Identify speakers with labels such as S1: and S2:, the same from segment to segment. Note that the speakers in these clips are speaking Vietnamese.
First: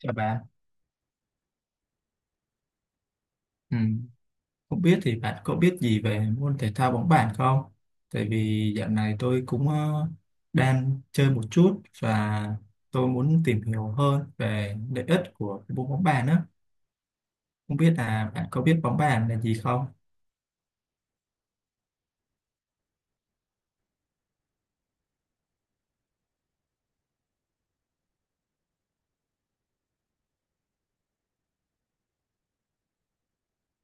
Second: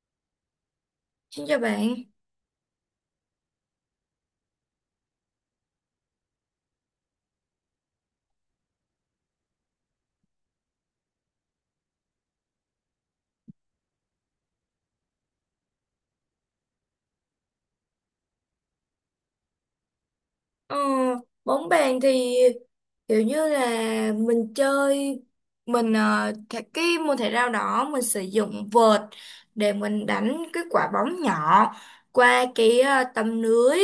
S1: Chào bạn,
S2: Xin chào bạn.
S1: ừ. Không biết thì bạn có biết gì về môn thể thao bóng bàn không? Tại vì dạo này tôi cũng đang chơi một chút và tôi muốn tìm hiểu hơn về lợi ích của cái môn bóng bàn á. Không biết là bạn có biết bóng bàn là gì không?
S2: Ờ, bóng bàn thì kiểu như là mình chơi, cái môn thể thao đó mình sử dụng vợt để mình đánh cái quả bóng nhỏ qua cái tấm lưới,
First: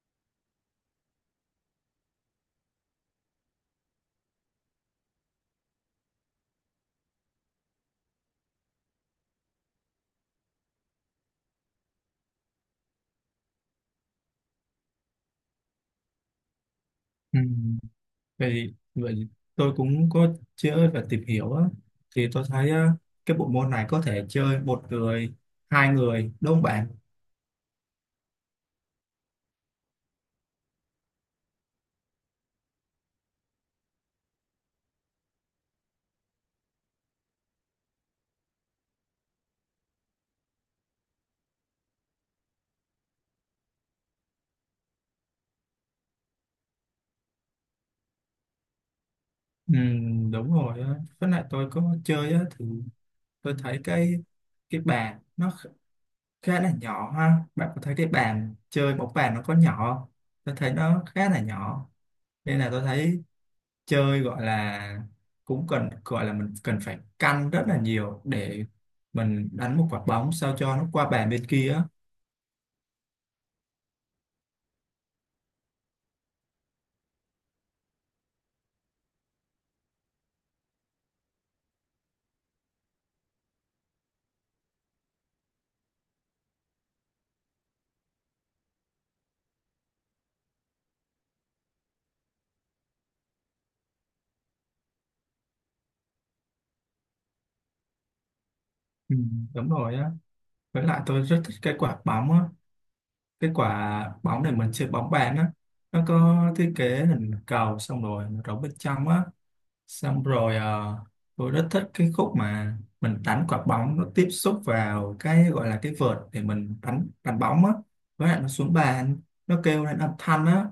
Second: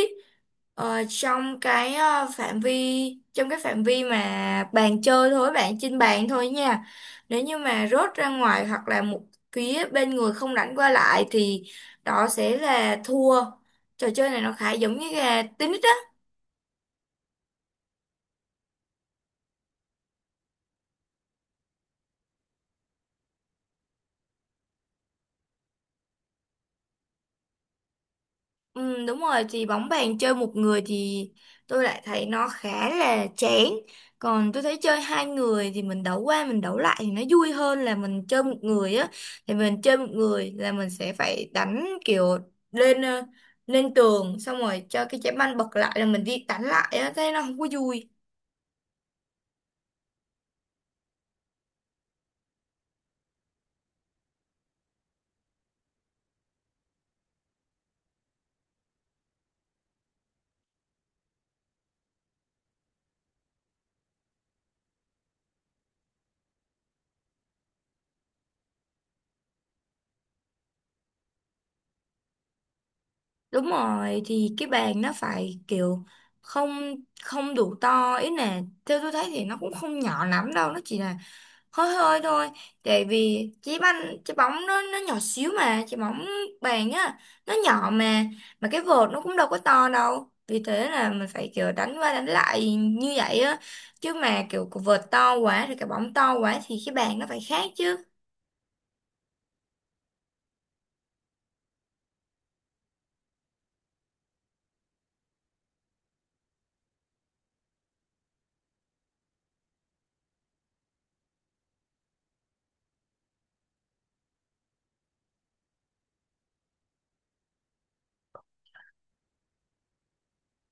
S2: trong cái phạm vi, trong cái phạm vi mà bàn chơi thôi bạn, trên bàn thôi nha. Nếu như mà rớt ra ngoài hoặc là một phía bên người không đánh qua lại thì đó sẽ là thua. Trò chơi này nó khá giống như là tennis.
S1: Ừ. Vậy, tôi cũng có chơi và tìm hiểu á. Thì tôi thấy cái bộ môn này có thể chơi một người, hai người, đúng không bạn?
S2: Ừ, đúng rồi, thì bóng bàn chơi một người thì tôi lại thấy nó khá là chán, còn tôi thấy chơi hai người thì mình đấu qua mình đấu lại thì nó vui hơn là mình chơi một người á. Thì mình chơi một người là mình sẽ phải đánh kiểu lên ờ, lên tường, xong rồi cho cái trái banh bật lại là mình đi đánh lại á, thế nó không có vui.
S1: Ừ, đúng rồi á. Với lại tôi có chơi á thì tôi thấy cái bàn nó khá là nhỏ ha, bạn có thấy cái bàn chơi bóng bàn nó có nhỏ không? Tôi thấy nó khá là nhỏ, nên là tôi thấy chơi gọi là cũng cần, gọi là mình cần phải căn rất là nhiều để mình đánh một quả bóng sao cho nó qua bàn bên kia á.
S2: Đúng rồi, thì cái bàn nó phải kiểu không, đủ to, ý là theo tôi thấy thì nó cũng không nhỏ lắm đâu, nó chỉ là hơi hơi thôi. Tại vì trái banh, trái bóng nó nhỏ xíu mà, trái bóng bàn á, nó nhỏ mà, cái vợt nó cũng đâu có to đâu, vì thế là mình phải kiểu đánh qua đánh lại như vậy á. Chứ mà kiểu cái vợt to quá thì cái bóng to quá thì cái bàn nó phải khác chứ.
S1: Ừ, đúng rồi á. Với lại tôi rất thích cái quả bóng á, cái quả bóng để mình chơi bóng bàn á, nó có thiết kế hình cầu xong rồi nó rỗng bên trong á. Xong rồi tôi rất thích cái khúc mà mình đánh quả bóng nó tiếp xúc vào cái gọi là cái vợt để mình đánh đánh bóng á, với lại nó xuống bàn nó kêu lên âm thanh á,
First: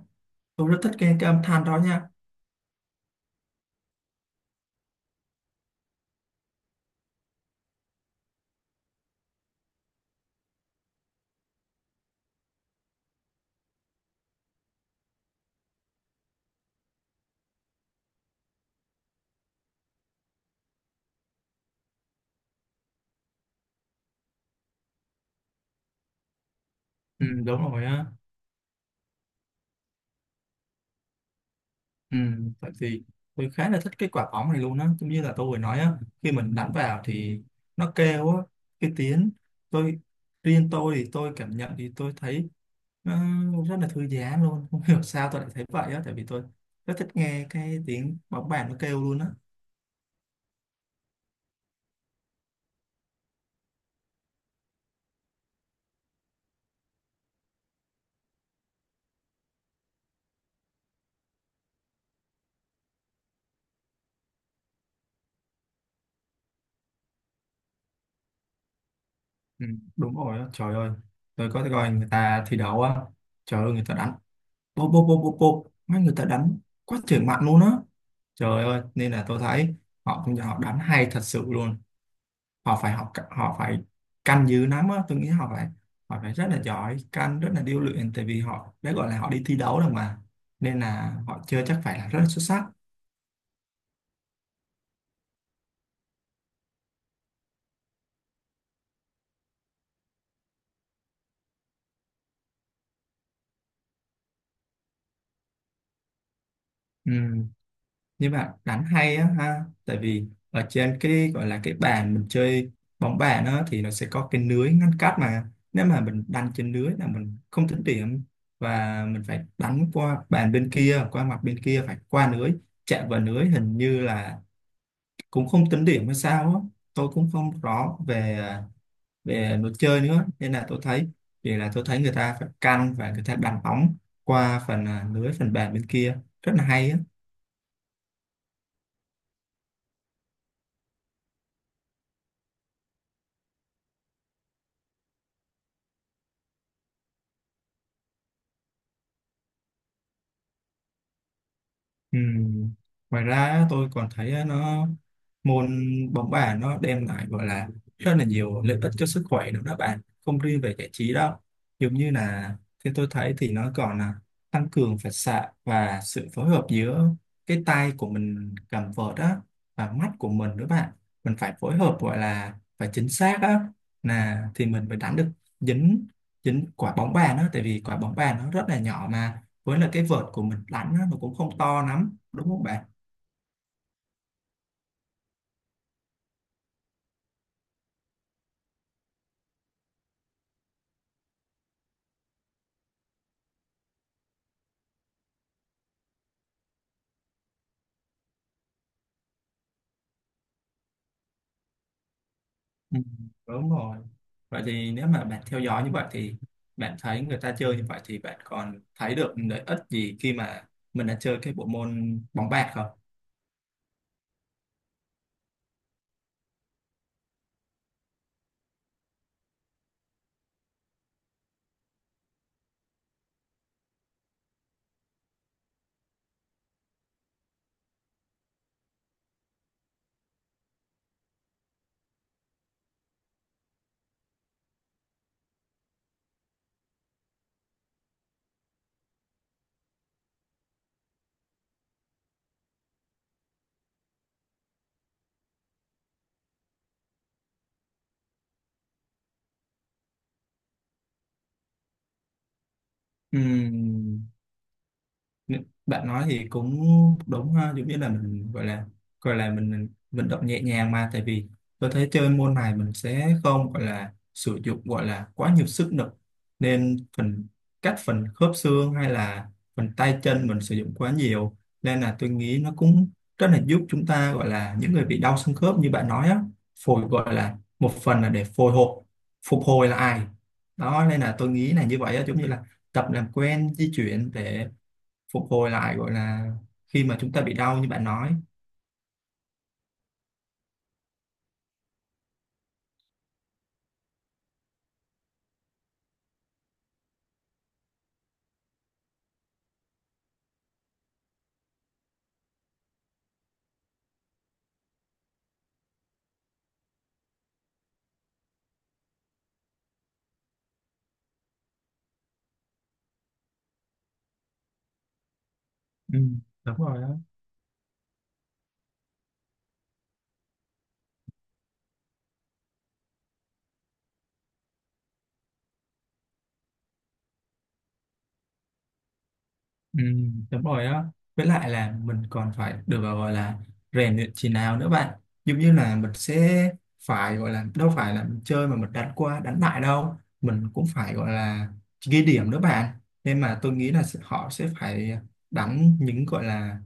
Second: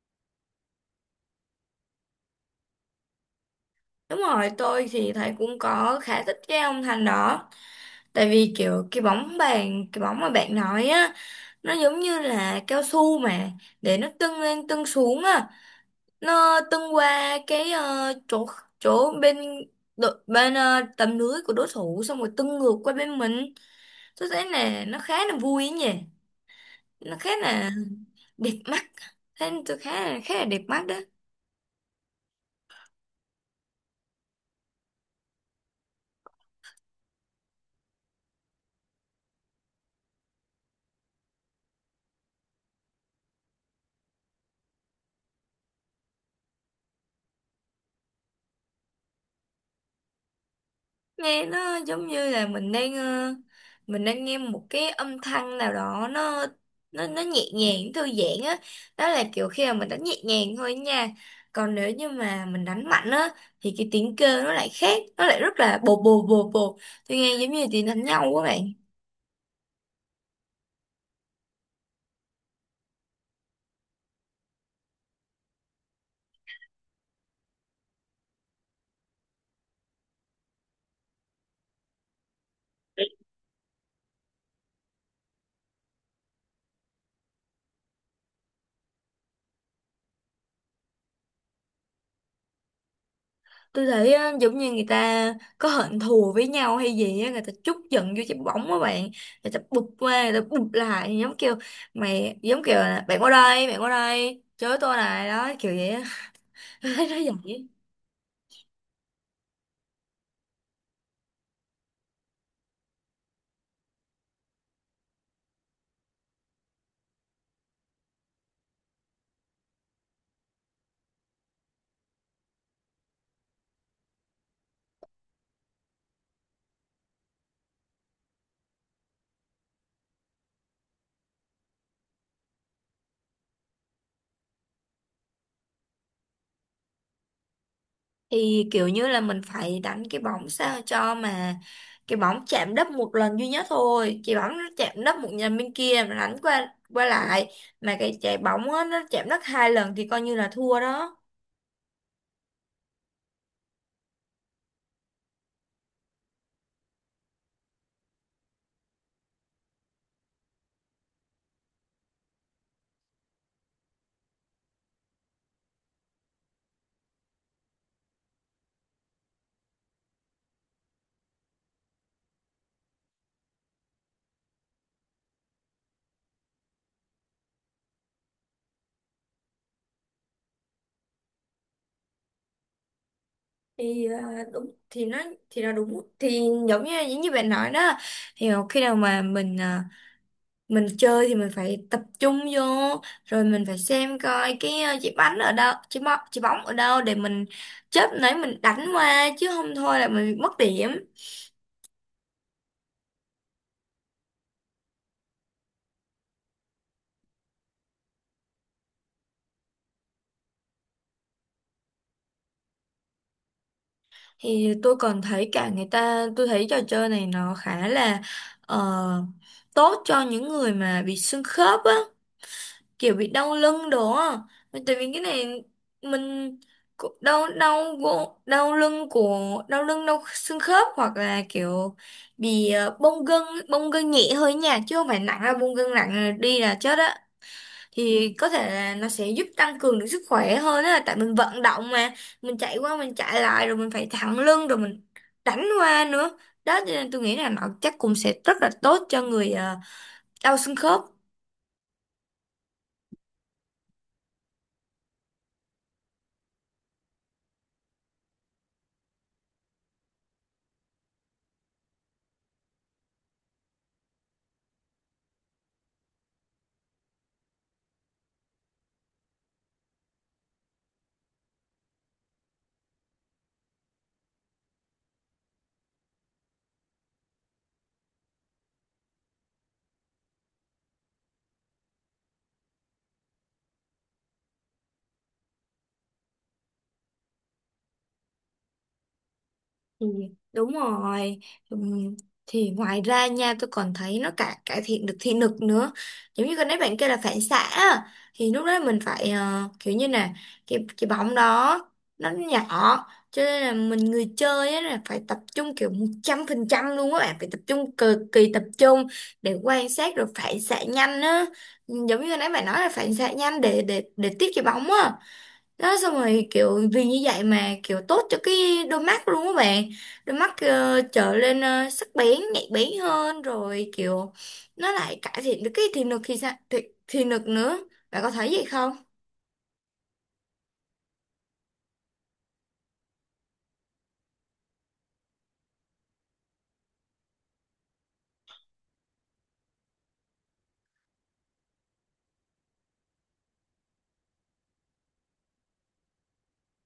S1: tôi rất thích nghe cái âm thanh đó nha.
S2: Đúng rồi, tôi thì thấy cũng có khá thích cái ông Thành đó. Tại vì kiểu cái bóng bàn, cái bóng mà bạn nói á, nó giống như là cao su mà, để nó tưng lên tưng xuống á. Nó tung qua cái chỗ chỗ bên đội- bên ờ, tầm lưới của đối thủ, xong rồi tung ngược qua bên mình. Tôi thấy là nó khá là vui ấy nhỉ, nó
S1: Ừ,
S2: khá là
S1: đúng rồi á.
S2: đẹp mắt. Thấy tôi khá là đẹp mắt đấy.
S1: Ừ, tại vì tôi khá là thích cái quả bóng này luôn á, giống như là tôi vừa nói á, khi mình đánh vào thì nó kêu á, cái tiếng, tôi riêng tôi thì tôi cảm nhận thì tôi thấy nó rất là thư giãn luôn, không hiểu sao tôi lại thấy vậy á, tại vì tôi rất thích nghe cái tiếng bóng bàn nó kêu luôn á.
S2: Nghe nó giống như là mình đang nghe một cái âm thanh nào đó, nó nhẹ nhàng thư giãn á. Đó là kiểu khi mà mình đánh nhẹ nhàng thôi nha, còn nếu như mà mình đánh mạnh á thì cái tiếng kêu nó lại khác, nó lại rất là bột bột bột bột, tôi nghe giống như tiếng đánh nhau quá bạn.
S1: Ừ, đúng rồi á. Trời ơi, tôi có coi người ta thi đấu á, trời ơi người ta đánh bô bô bô bô bô, mấy người ta đánh quá trời mạnh luôn á, trời ơi. Nên là tôi thấy họ cũng, họ đánh hay thật sự luôn, họ phải học, họ phải canh dữ lắm á. Tôi nghĩ họ phải, họ phải rất là giỏi canh, rất là điêu luyện, tại vì họ đã gọi là họ đi thi đấu rồi mà, nên là họ chơi chắc phải là rất là xuất sắc.
S2: Tôi thấy á, giống như người ta có hận thù với nhau hay gì á, người ta trút giận vô trái bóng á bạn. Người ta bụp qua, người ta bụp lại, giống kiểu mày, giống kiểu là bạn qua đây, bạn qua đây chới tôi này đó, kiểu vậy á. Tôi
S1: Ừ.
S2: thấy nó vậy.
S1: Nhưng mà đánh hay á ha, tại vì ở trên cái gọi là cái bàn mình chơi bóng bàn á thì nó sẽ có cái lưới ngăn cách mà, nếu mà mình đánh trên lưới là mình không tính điểm, và mình phải đánh qua bàn bên kia, qua mặt bên kia, phải qua lưới. Chạm vào lưới hình như là cũng không tính điểm hay sao á, tôi cũng không rõ về về luật chơi nữa, nên là tôi thấy, vì là tôi thấy người ta phải căn và người ta đánh bóng qua phần à, lưới phần bàn bên kia rất là hay á.
S2: Thì kiểu như là mình phải đánh cái bóng sao cho mà cái bóng chạm đất một lần duy nhất thôi, cái bóng nó chạm đất một lần bên kia mà đánh qua qua lại, mà cái trái bóng á, nó chạm đất hai lần thì coi như là thua đó.
S1: Ừ. Ngoài ra á, tôi còn thấy á, nó môn bóng bàn nó đem lại gọi là rất là nhiều lợi ích cho sức khỏe nữa đó bạn, không riêng về giải trí đâu. Giống như là theo tôi thấy thì nó còn là tăng cường phản xạ và sự phối hợp giữa cái tay của mình cầm vợt á, và mắt của mình nữa bạn. Mình phải phối hợp gọi là phải chính xác á, là thì mình mới đánh được dính, quả bóng bàn á, tại vì quả bóng bàn nó rất là nhỏ mà, với là cái vợt của mình đánh á, nó cũng không to lắm đúng không bạn?
S2: Thì à, đúng thì nó thì là Đúng thì giống như, bạn nói đó. Thì khi nào mà mình chơi thì mình phải tập trung vô, rồi mình phải xem coi cái trái bánh ở đâu, trái bóng ở đâu để mình chớp nấy mình đánh qua, chứ không thôi là mình bị mất điểm.
S1: Ừ, đúng rồi. Vậy thì nếu mà bạn theo dõi như vậy thì bạn thấy người ta chơi như vậy thì bạn còn thấy được lợi ích gì khi mà mình đã chơi cái bộ môn bóng bàn không?
S2: Thì tôi còn thấy cả người ta, tôi thấy trò chơi này nó khá là ờ, tốt cho những người mà bị xương khớp á, kiểu bị đau lưng đó. Tại vì cái này mình cũng đau, đau gỗ- đau lưng của đau lưng, đau xương khớp, hoặc là kiểu bị bong gân, bong gân nhẹ hơi nha, chứ không phải nặng, là bong gân nặng là đi là chết á. Thì có thể là nó sẽ giúp tăng cường được sức khỏe hơn á, tại mình vận động mà, mình chạy qua mình chạy lại rồi mình phải thẳng lưng rồi mình đánh qua nữa. Đó cho nên tôi nghĩ là nó chắc cũng sẽ rất là tốt cho người đau xương khớp.
S1: Ừm, bạn nói thì cũng đúng ha, giống như là mình gọi là, gọi là mình vận động nhẹ nhàng mà. Tại vì tôi thấy chơi môn này mình sẽ không gọi là sử dụng gọi là quá nhiều sức lực, nên phần các phần khớp xương hay là phần tay chân mình sử dụng quá nhiều, nên là tôi nghĩ nó cũng rất là giúp chúng ta, gọi là những người bị đau xương khớp như bạn nói á, phổi gọi là một phần là để phhồi hộp, phục hồi lại đó. Nên là tôi nghĩ là như vậy á, giống như là tập làm quen di chuyển để phục hồi lại gọi là khi mà chúng ta bị đau như bạn nói.
S2: Ừ, đúng rồi. Ừm, thì ngoài ra nha, tôi còn thấy nó cả cải thiện được thị lực nữa. Giống như cái nãy bạn kêu là phản xạ á, thì lúc đó mình phải kiểu như là cái bóng đó nó nhỏ, cho nên là mình, người chơi á, là phải tập trung kiểu 100% luôn á bạn, phải tập trung cực kỳ tập trung để quan sát rồi phản xạ nhanh á. Ừ, giống như nãy bạn nói là phản xạ nhanh để tiếp cái bóng á. Đó, xong
S1: Ừ,
S2: rồi
S1: đúng
S2: kiểu
S1: rồi
S2: vì
S1: đó.
S2: như vậy mà kiểu tốt cho cái đôi mắt luôn các bạn. Đôi mắt trở lên sắc bén, nhạy bén hơn, rồi kiểu nó lại cải thiện được cái thị lực. Thì sao, thị lực nữa, bạn có thấy vậy không?
S1: Ừ, đúng rồi đó. Với lại là mình còn phải được gọi là rèn luyện chỉ nào nữa bạn, giống như là mình sẽ phải gọi là, đâu phải là mình chơi mà mình đánh qua đánh lại đâu, mình cũng phải gọi là ghi điểm nữa bạn. Nên mà tôi nghĩ là sẽ- họ sẽ phải đánh những gọi là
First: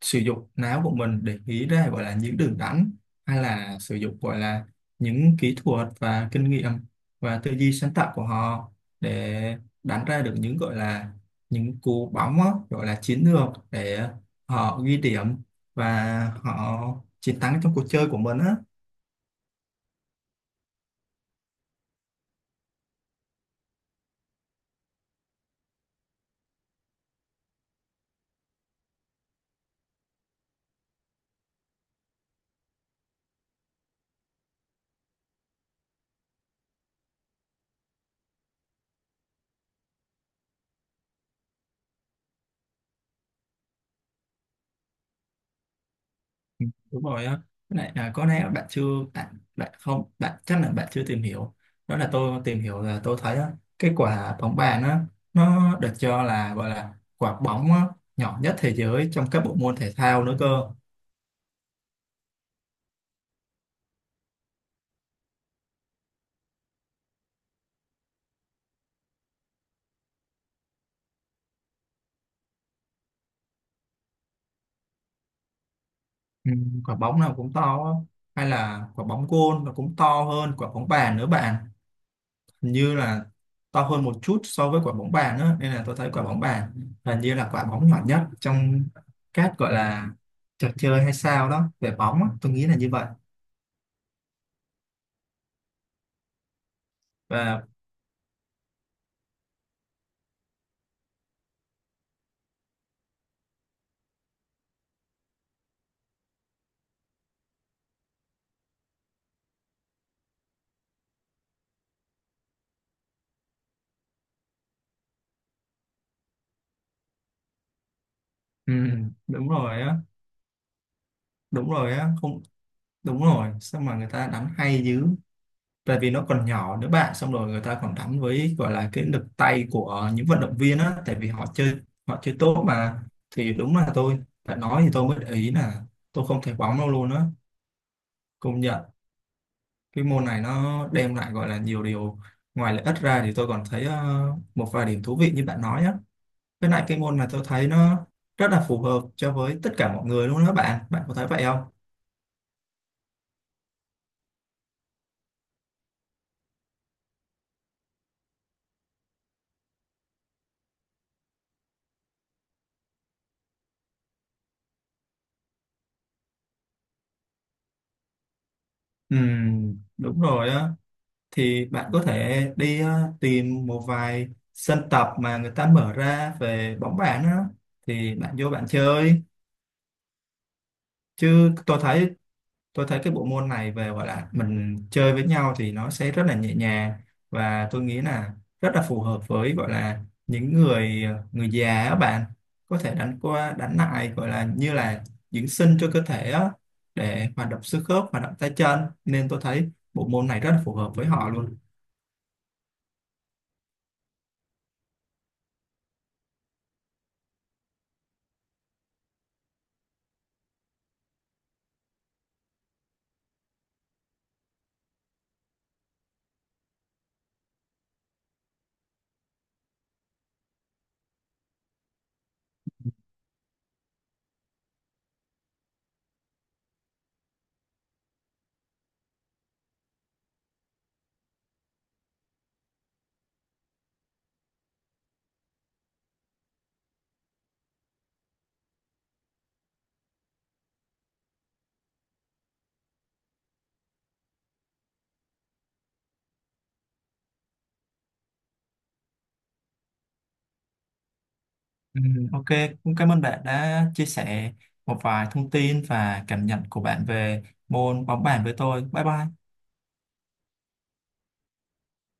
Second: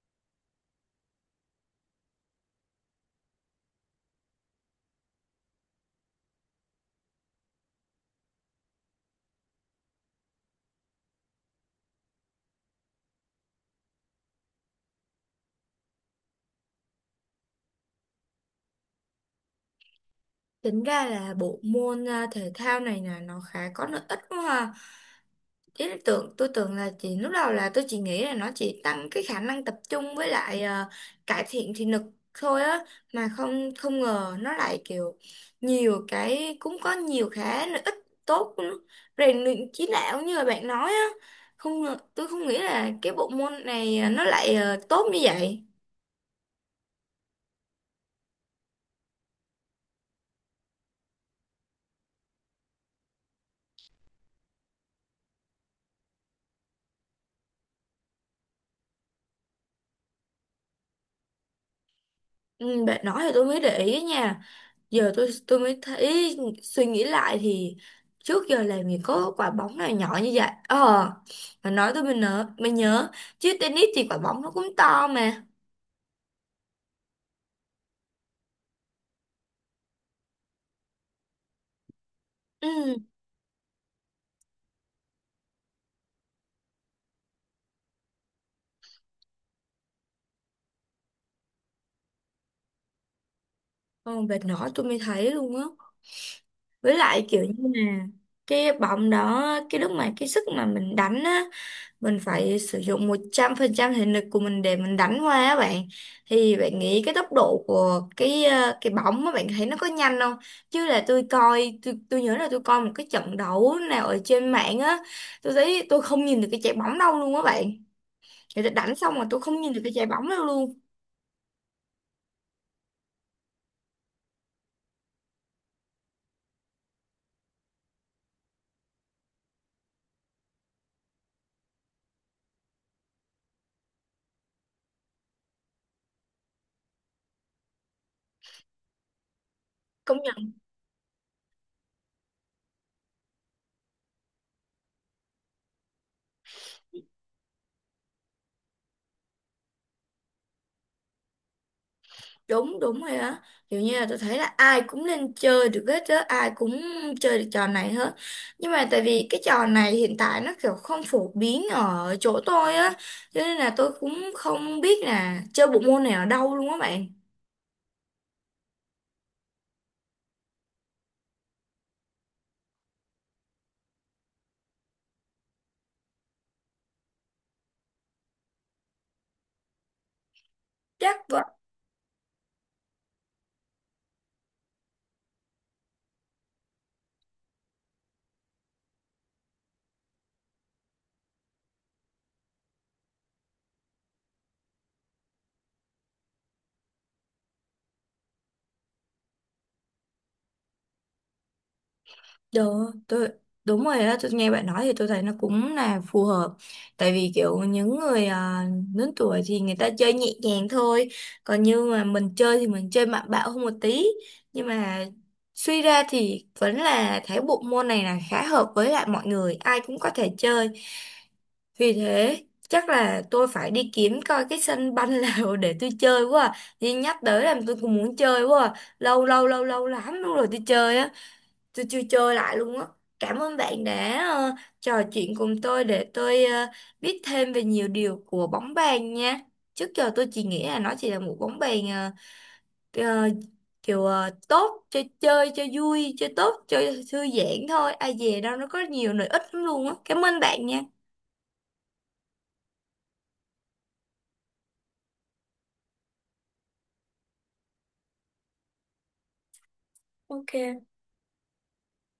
S1: sử dụng não của mình để nghĩ ra gọi là những đường đắn, hay là sử dụng gọi là những kỹ thuật và kinh nghiệm và tư duy sáng tạo của họ để đánh ra được những gọi là những cú bóng á, gọi là chiến lược để họ ghi điểm và họ chiến thắng trong cuộc chơi của mình á.
S2: Tính ra là bộ môn thể thao này là nó khá có lợi ích quá ha. Ý là tưởng, tôi tưởng là chỉ lúc đầu, là tôi chỉ nghĩ là nó chỉ tăng cái khả năng tập trung với lại cải thiện thị lực thôi á, mà không không ngờ nó lại kiểu nhiều cái, cũng có nhiều cái lợi ích tốt của nó. Rèn luyện trí não như là bạn nói á. Không ngờ- Tôi không nghĩ là cái bộ môn này nó lại tốt như vậy.
S1: Ừ, đúng rồi á. Với lại à, có lẽ bạn chưa, bạn bạn không, bạn chắc là bạn chưa tìm hiểu. Đó là tôi tìm hiểu là tôi thấy á, cái quả bóng bàn á nó được cho là gọi là quả bóng á, nhỏ nhất thế giới trong các bộ môn thể thao nữa cơ.
S2: Ừ, bạn nói thì tôi mới để ý nha. Giờ tôi mới thấy, suy nghĩ lại thì trước giờ làm gì có quả bóng nào nhỏ như vậy. Ờ mà nói tôi mới nhớ, chứ tennis thì quả bóng nó cũng to mà.
S1: Ừ, quả bóng nào cũng to á. Hay là quả bóng gôn nó cũng to hơn quả bóng bàn nữa bạn, hình như
S2: Ừ.
S1: là to hơn một chút so với quả bóng bàn á. Nên là tôi thấy quả bóng bàn hình như là quả bóng nhỏ nhất trong các gọi là trò chơi hay sao đó về bóng á. Tôi nghĩ là như vậy.
S2: Còn vệt nỏ tôi mới thấy luôn á. Với lại kiểu
S1: Và
S2: như là cái bóng đó, cái lúc mà cái sức mà mình đánh á, mình phải sử dụng 100% thể lực của mình để mình đánh qua á bạn. Thì bạn nghĩ cái tốc độ của cái bóng á, bạn thấy nó có nhanh không? Chứ là tôi nhớ là tôi coi một cái trận đấu nào ở trên mạng á, tôi thấy tôi không nhìn được cái trái bóng đâu luôn á bạn. Người ta
S1: ừ,
S2: đánh xong mà tôi
S1: đúng
S2: không nhìn
S1: rồi
S2: được cái
S1: á,
S2: trái bóng đâu luôn.
S1: đúng rồi á, không, đúng rồi, sao mà người ta đánh hay dữ, tại vì nó còn nhỏ nữa bạn, xong rồi người ta còn đánh với gọi là cái lực tay của những vận động viên á, tại vì họ chơi, họ chơi tốt mà. Thì đúng là tôi đã nói thì tôi mới để ý là tôi không thấy bóng đâu luôn á, công nhận cái môn này
S2: công
S1: nó đem lại gọi là nhiều điều. Ngoài lợi ích ra thì tôi còn thấy một vài điểm thú vị như bạn nói nhé. Với lại cái môn này tôi thấy nó rất là phù hợp cho với tất cả mọi người luôn đó bạn, bạn có thấy vậy không?
S2: đúng đúng rồi á. Kiểu như là tôi thấy là ai cũng nên chơi được hết á, ai cũng chơi được trò này hết. Nhưng mà tại vì cái trò này hiện tại nó kiểu không phổ biến ở chỗ tôi á, cho nên là tôi cũng không biết là chơi bộ môn này ở đâu luôn á bạn.
S1: Đúng rồi á. Thì bạn có thể đi tìm một vài sân tập mà người ta mở ra về bóng bàn á, thì bạn vô bạn chơi.
S2: Chắc vậy.
S1: Chứ tôi thấy, tôi thấy cái bộ môn này về gọi là mình chơi với nhau thì nó sẽ rất là nhẹ nhàng, và tôi nghĩ là rất là phù hợp với gọi là những người, người già á bạn, có thể đánh qua đánh lại gọi là như là dưỡng sinh cho cơ thể á, để hoạt động xương khớp, hoạt động tay chân. Nên tôi thấy bộ môn này rất là phù hợp với họ luôn.
S2: Đúng, đúng rồi á, tôi nghe bạn nói thì tôi thấy nó cũng là phù hợp. Tại vì kiểu những người lớn tuổi thì người ta chơi nhẹ nhàng thôi, còn như mà mình chơi thì mình chơi mạnh bạo hơn một tí. Nhưng mà suy ra thì vẫn là thấy bộ môn này là khá hợp với lại mọi người, ai cũng có thể chơi. Vì thế chắc là tôi phải đi kiếm coi cái sân banh nào để tôi chơi quá. Đi nhắc tới làm tôi cũng muốn chơi quá. Lâu lâu lắm luôn rồi tôi chơi á, tôi chưa chơi lại luôn á. Cảm ơn bạn đã trò chuyện cùng tôi để tôi biết thêm về nhiều điều của bóng bàn nha. Trước giờ tôi chỉ nghĩ là nó chỉ là một bóng bàn, ờ, kiểu tốt, chơi, cho vui, chơi tốt, chơi thư giãn thôi, ai dè đâu nó có nhiều lợi ích lắm luôn á, cảm ơn bạn nha.
S1: Ừ, ok, cũng cảm ơn bạn đã chia sẻ một vài thông tin và cảm nhận của bạn về môn bóng bàn với tôi. Bye bye.
S2: Ok.